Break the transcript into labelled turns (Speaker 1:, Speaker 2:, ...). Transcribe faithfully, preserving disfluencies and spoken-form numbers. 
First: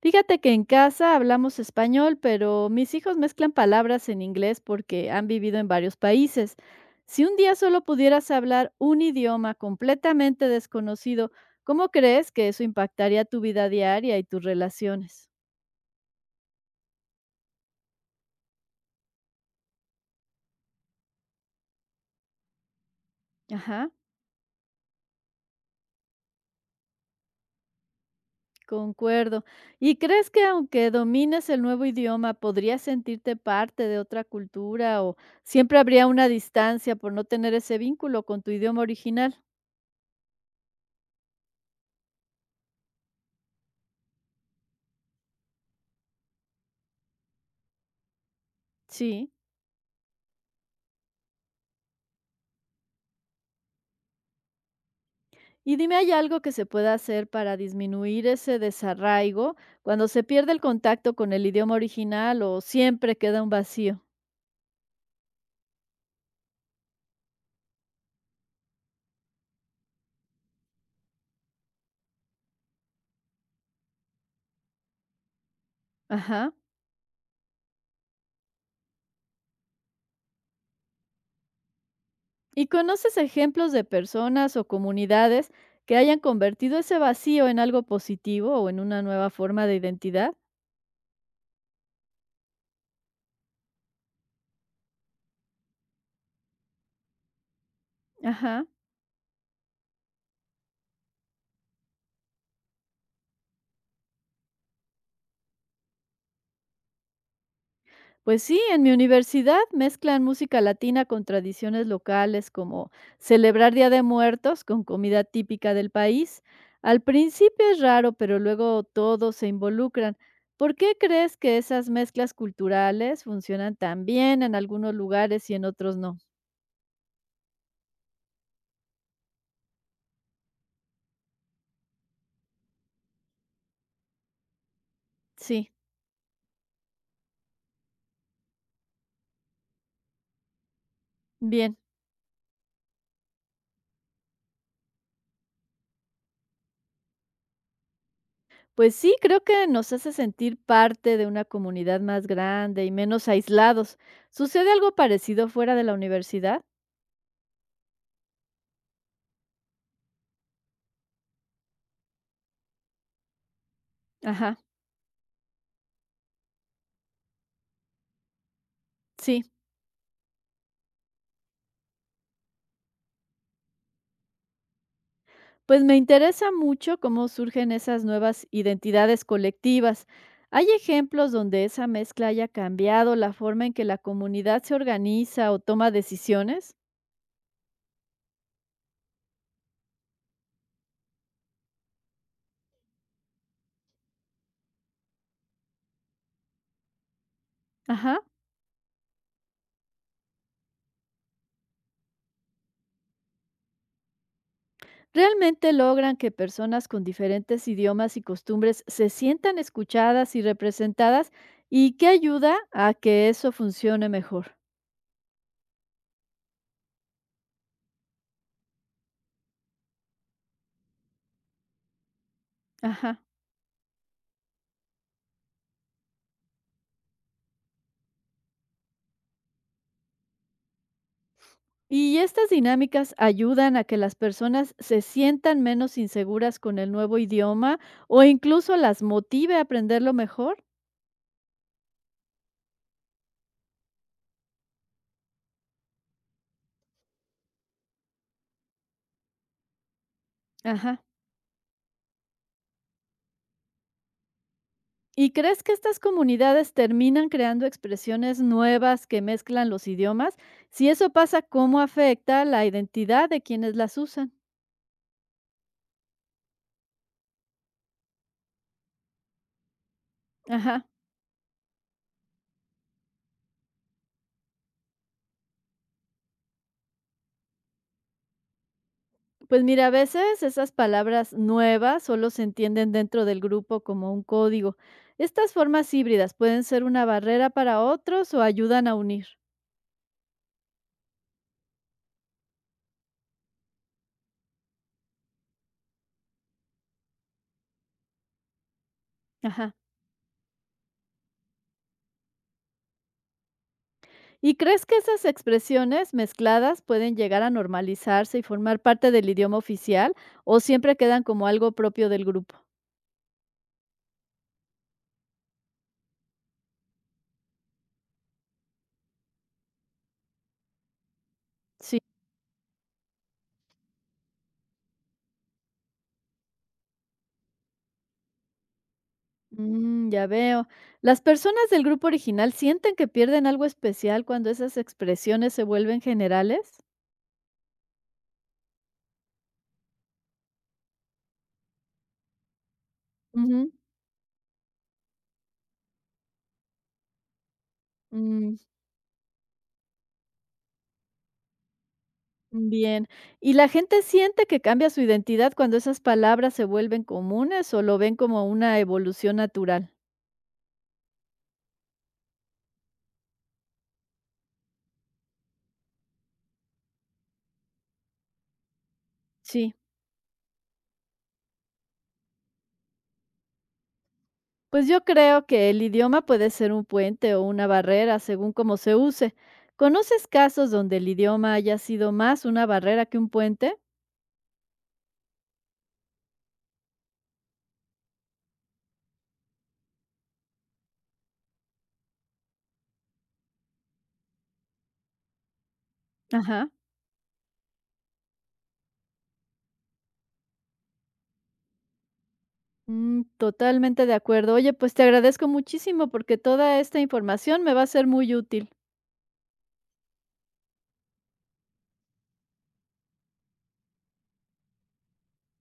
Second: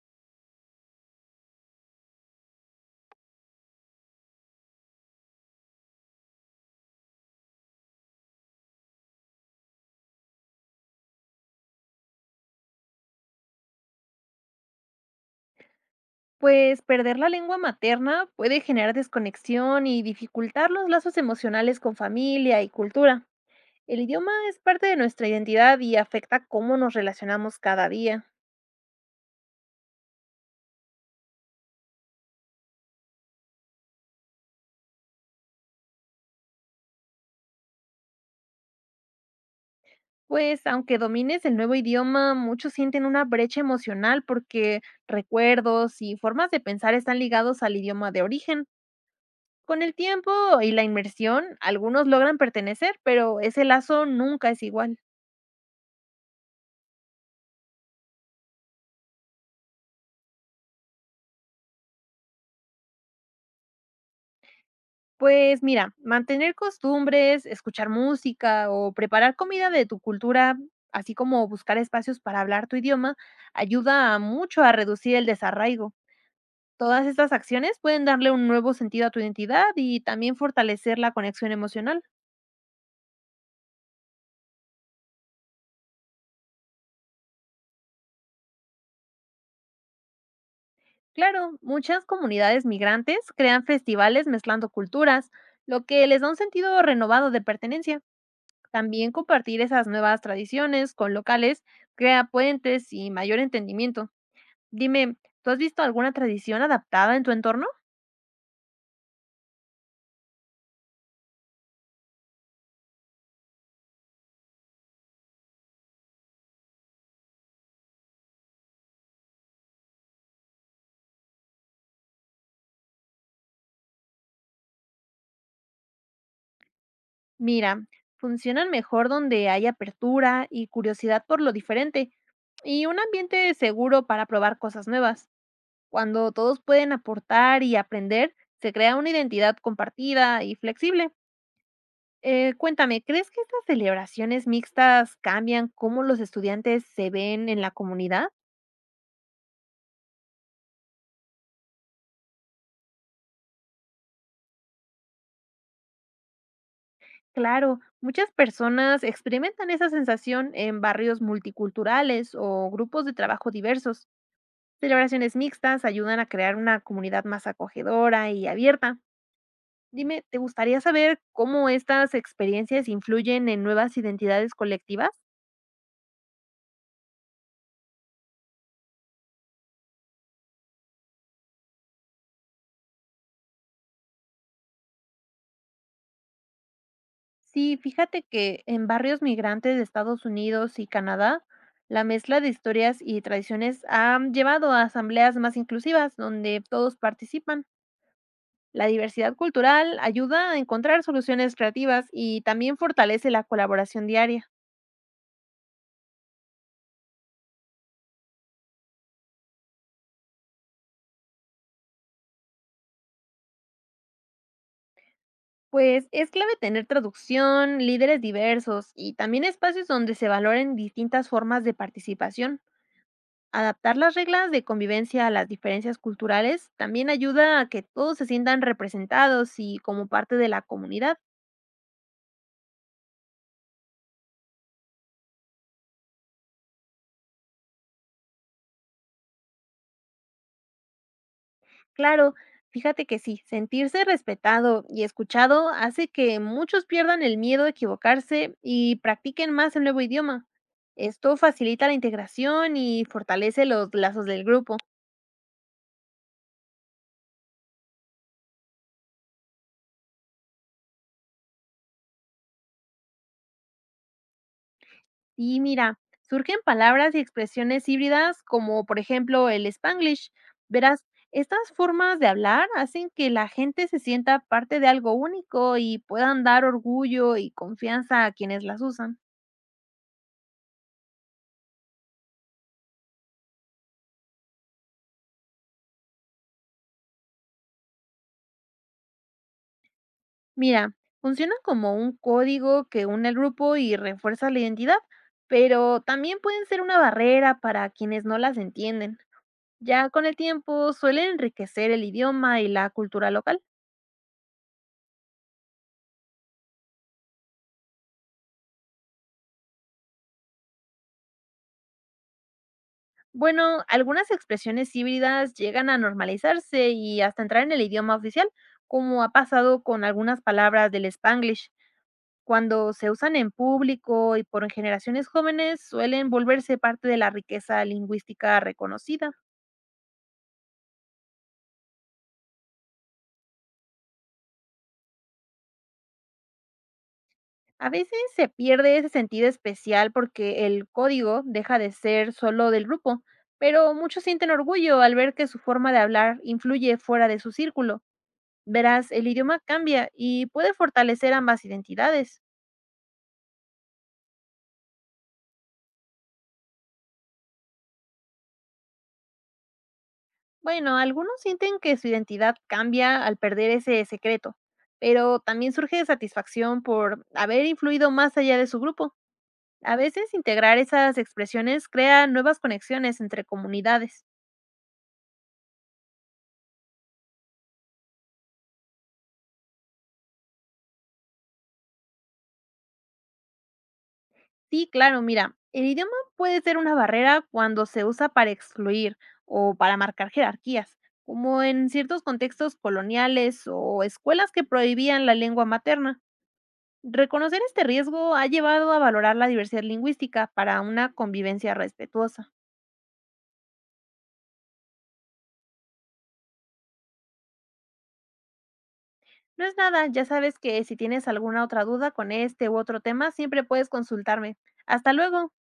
Speaker 1: Fíjate que en casa hablamos español, pero mis hijos mezclan palabras en inglés porque han vivido en varios países. Si un día solo pudieras hablar un idioma completamente desconocido, ¿cómo crees que eso impactaría tu vida diaria y tus relaciones?
Speaker 2: Pues perder la lengua materna puede generar desconexión y dificultar los lazos emocionales con familia y cultura.
Speaker 1: Ajá,
Speaker 2: El idioma es parte de nuestra identidad y afecta cómo nos relacionamos cada día.
Speaker 1: concuerdo. ¿Y crees que aunque domines el nuevo idioma, podrías sentirte parte de otra cultura o siempre habría una distancia por no tener ese vínculo con tu idioma original?
Speaker 2: Pues aunque domines el nuevo idioma, muchos sienten una brecha emocional porque recuerdos y formas de pensar están ligados al idioma de origen.
Speaker 1: Sí.
Speaker 2: Con el tiempo y la inmersión, algunos logran pertenecer, pero ese lazo nunca es igual.
Speaker 1: Y dime, ¿hay algo que se pueda hacer para disminuir ese desarraigo cuando se pierde el contacto con el idioma original o siempre queda un vacío?
Speaker 2: Pues mira, mantener costumbres, escuchar música o preparar comida de tu cultura, así como buscar espacios para hablar tu idioma, ayuda mucho a reducir el desarraigo.
Speaker 1: Ajá.
Speaker 2: Todas estas acciones pueden darle un nuevo sentido a tu identidad y también fortalecer la conexión emocional.
Speaker 1: ¿Y conoces ejemplos de personas o comunidades que hayan convertido ese vacío en algo positivo o en una nueva forma de identidad?
Speaker 2: Claro, muchas comunidades migrantes crean festivales mezclando culturas, lo que les da un sentido renovado de pertenencia.
Speaker 1: Ajá.
Speaker 2: También compartir esas nuevas tradiciones con locales crea puentes y mayor entendimiento. Dime, ¿tú has visto alguna tradición adaptada en tu entorno?
Speaker 1: Pues sí, en mi universidad mezclan música latina con tradiciones locales como celebrar Día de Muertos con comida típica del país. Al principio es raro, pero luego todos se involucran. ¿Por qué crees que esas mezclas culturales funcionan tan bien en algunos lugares y en otros no?
Speaker 2: Mira, funcionan mejor donde hay apertura y curiosidad por lo diferente y un ambiente seguro para probar cosas nuevas.
Speaker 1: Sí,
Speaker 2: Cuando todos pueden aportar y aprender, se crea una identidad compartida y flexible.
Speaker 1: bien.
Speaker 2: Eh, cuéntame, ¿crees que estas celebraciones mixtas cambian cómo los estudiantes se ven en la comunidad?
Speaker 1: Pues sí, creo que nos hace sentir parte de una comunidad más grande y menos aislados. ¿Sucede algo parecido fuera de la universidad?
Speaker 2: Claro, muchas personas experimentan esa sensación en barrios multiculturales o grupos de trabajo diversos.
Speaker 1: Ajá,
Speaker 2: Celebraciones mixtas ayudan a crear una comunidad más acogedora y abierta.
Speaker 1: sí.
Speaker 2: Dime, ¿te gustaría saber cómo estas experiencias influyen en nuevas identidades colectivas?
Speaker 1: Pues me interesa mucho cómo surgen esas nuevas identidades colectivas. ¿Hay ejemplos donde esa mezcla haya cambiado la forma en que la comunidad se organiza o toma decisiones?
Speaker 2: Sí, fíjate que en barrios migrantes de Estados Unidos y Canadá, la mezcla de historias y tradiciones ha llevado a asambleas más inclusivas donde todos participan.
Speaker 1: Ajá.
Speaker 2: La diversidad cultural ayuda a encontrar soluciones creativas y también fortalece la colaboración diaria.
Speaker 1: ¿Realmente logran que personas con diferentes idiomas y costumbres se sientan escuchadas y representadas? ¿Y qué ayuda a que eso funcione mejor?
Speaker 2: Pues es clave tener traducción, líderes diversos y también espacios donde se valoren distintas formas de participación.
Speaker 1: Ajá.
Speaker 2: Adaptar las reglas de convivencia a las diferencias culturales también ayuda a que todos se sientan representados y como parte de la comunidad.
Speaker 1: Y estas dinámicas ayudan a que las personas se sientan menos inseguras con el nuevo idioma o incluso las motive a aprenderlo mejor.
Speaker 2: Claro, fíjate que sí, sentirse respetado y escuchado hace que muchos pierdan el miedo a equivocarse y practiquen más el nuevo idioma.
Speaker 1: Ajá.
Speaker 2: Esto facilita la integración y fortalece los lazos del grupo.
Speaker 1: ¿Y crees que estas comunidades terminan creando expresiones nuevas que mezclan los idiomas? Si eso pasa, ¿cómo afecta la identidad de quienes las usan?
Speaker 2: Y mira, surgen palabras y expresiones híbridas como por ejemplo el spanglish.
Speaker 1: Ajá.
Speaker 2: Verás, estas formas de hablar hacen que la gente se sienta parte de algo único y puedan dar orgullo y confianza a quienes las usan.
Speaker 1: Pues mira, a veces esas palabras nuevas solo se entienden dentro del grupo como un código. Estas formas híbridas pueden ser una barrera para otros o ayudan a unir.
Speaker 2: Mira, funcionan como un código que une al grupo y refuerza la identidad, pero también pueden ser una barrera para quienes no las entienden.
Speaker 1: Ajá.
Speaker 2: Ya con el tiempo suelen enriquecer el idioma y la cultura local.
Speaker 1: ¿Y crees que esas expresiones mezcladas pueden llegar a normalizarse y formar parte del idioma oficial o siempre quedan como algo propio del grupo?
Speaker 2: Bueno, algunas expresiones híbridas llegan a normalizarse y hasta entrar en el idioma oficial, como ha pasado con algunas palabras del Spanglish.
Speaker 1: Sí.
Speaker 2: Cuando se usan en público y por generaciones jóvenes, suelen volverse parte de la riqueza lingüística reconocida.
Speaker 1: Mm, ya veo. ¿Las personas del grupo original sienten que pierden algo especial cuando esas expresiones se vuelven generales?
Speaker 2: A veces se pierde ese sentido especial porque el código deja de ser solo del grupo,
Speaker 1: Ujú.
Speaker 2: pero muchos sienten orgullo al ver que su forma de hablar influye fuera de su círculo.
Speaker 1: Mm,
Speaker 2: Verás, el idioma cambia y puede fortalecer ambas identidades.
Speaker 1: bien. ¿Y la gente siente que cambia su identidad cuando esas palabras se vuelven comunes o lo ven como una evolución natural?
Speaker 2: Bueno, algunos sienten que su identidad cambia al perder ese secreto, pero también surge satisfacción por haber influido más allá de su grupo.
Speaker 1: Sí.
Speaker 2: A veces integrar esas expresiones crea nuevas conexiones entre comunidades.
Speaker 1: Pues yo creo que el idioma puede ser un puente o una barrera según cómo se use. ¿Conoces casos donde el idioma haya sido más una barrera que un puente?
Speaker 2: Sí, claro, mira, el idioma puede ser una barrera cuando se usa para excluir o para marcar jerarquías, como en ciertos contextos coloniales o escuelas que prohibían la lengua materna.
Speaker 1: Ajá.
Speaker 2: Reconocer este riesgo ha llevado a valorar la diversidad lingüística para una convivencia respetuosa.
Speaker 1: Mm, totalmente de acuerdo. Oye, pues te agradezco muchísimo porque toda esta información me va a ser muy útil.
Speaker 2: No es nada, ya sabes que si tienes alguna otra duda con este u otro tema, siempre puedes consultarme. Hasta luego.